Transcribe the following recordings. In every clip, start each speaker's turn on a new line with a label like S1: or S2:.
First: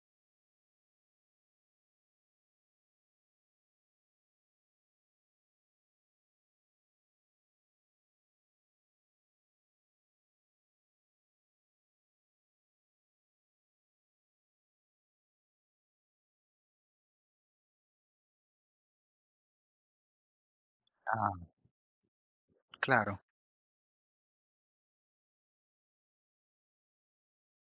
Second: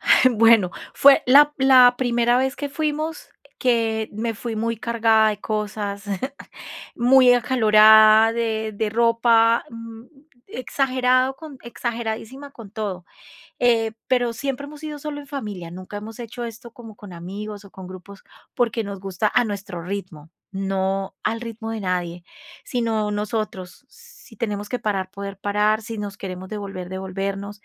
S1: Bueno, fue la p la primera vez que fuimos, que me fui muy cargada de cosas, muy acalorada de de ropa, mm, exagerado con exageradísima con todo, eh, pero siempre hemos sido solo en familia, nunca hemos hecho esto como con amigos o con grupos, porque nos gusta a nuestro ritmo, no
S2: Ajá.
S1: al ritmo de nadie, sino
S2: Claro.
S1: nosotros, si tenemos que parar, poder parar, si nos queremos devolver, devolvernos.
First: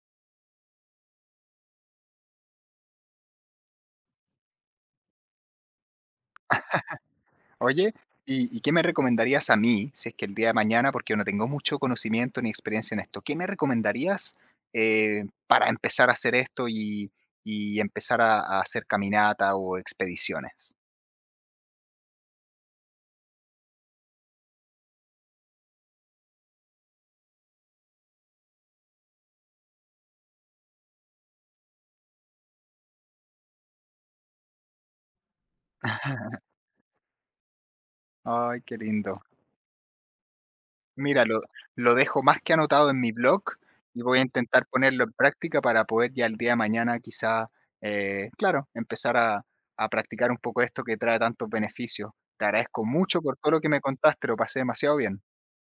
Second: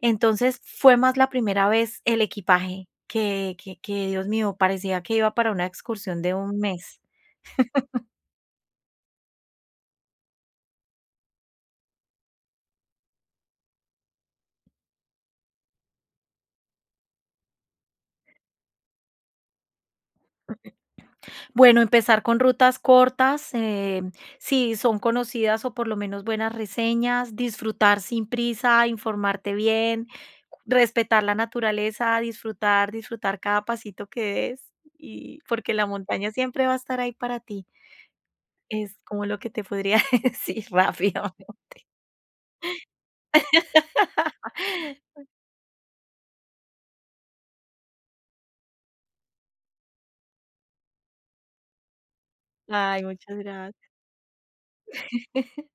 S1: Entonces, fue más la primera vez el equipaje, que que que, Dios mío, parecía que iba para una excursión de un mes.
S2: Oye, ¿y y qué me recomendarías a mí? Si es que el día de mañana, porque yo no tengo mucho conocimiento ni experiencia en esto, ¿qué me recomendarías, eh, para empezar a hacer esto y y empezar a a hacer caminata o expediciones?
S1: Bueno, empezar con rutas cortas, eh, si son conocidas o por lo menos buenas reseñas, disfrutar sin prisa, informarte bien, respetar la naturaleza, disfrutar, disfrutar cada pasito que des y porque la montaña siempre va a estar ahí para ti.
S2: Ay, qué
S1: Es
S2: lindo.
S1: como lo que te podría decir
S2: Mira, lo
S1: rápidamente.
S2: lo dejo más que anotado en mi blog, y voy a intentar ponerlo en práctica para poder ya el día de mañana quizá, eh, claro, empezar a a practicar un poco esto que trae tantos beneficios. Te agradezco
S1: Ay,
S2: mucho
S1: muchas
S2: por todo lo que me
S1: gracias.
S2: contaste, lo pasé demasiado bien.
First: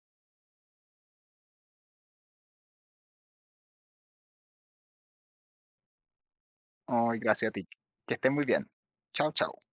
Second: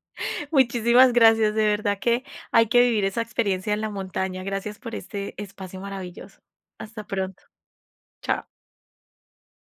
S1: Muchísimas gracias, de verdad que hay que vivir esa experiencia en la montaña. Gracias por este espacio maravilloso. Hasta
S2: Ay,
S1: pronto.
S2: gracias a ti. Que estés
S1: Chao.
S2: muy bien. Chao, chao.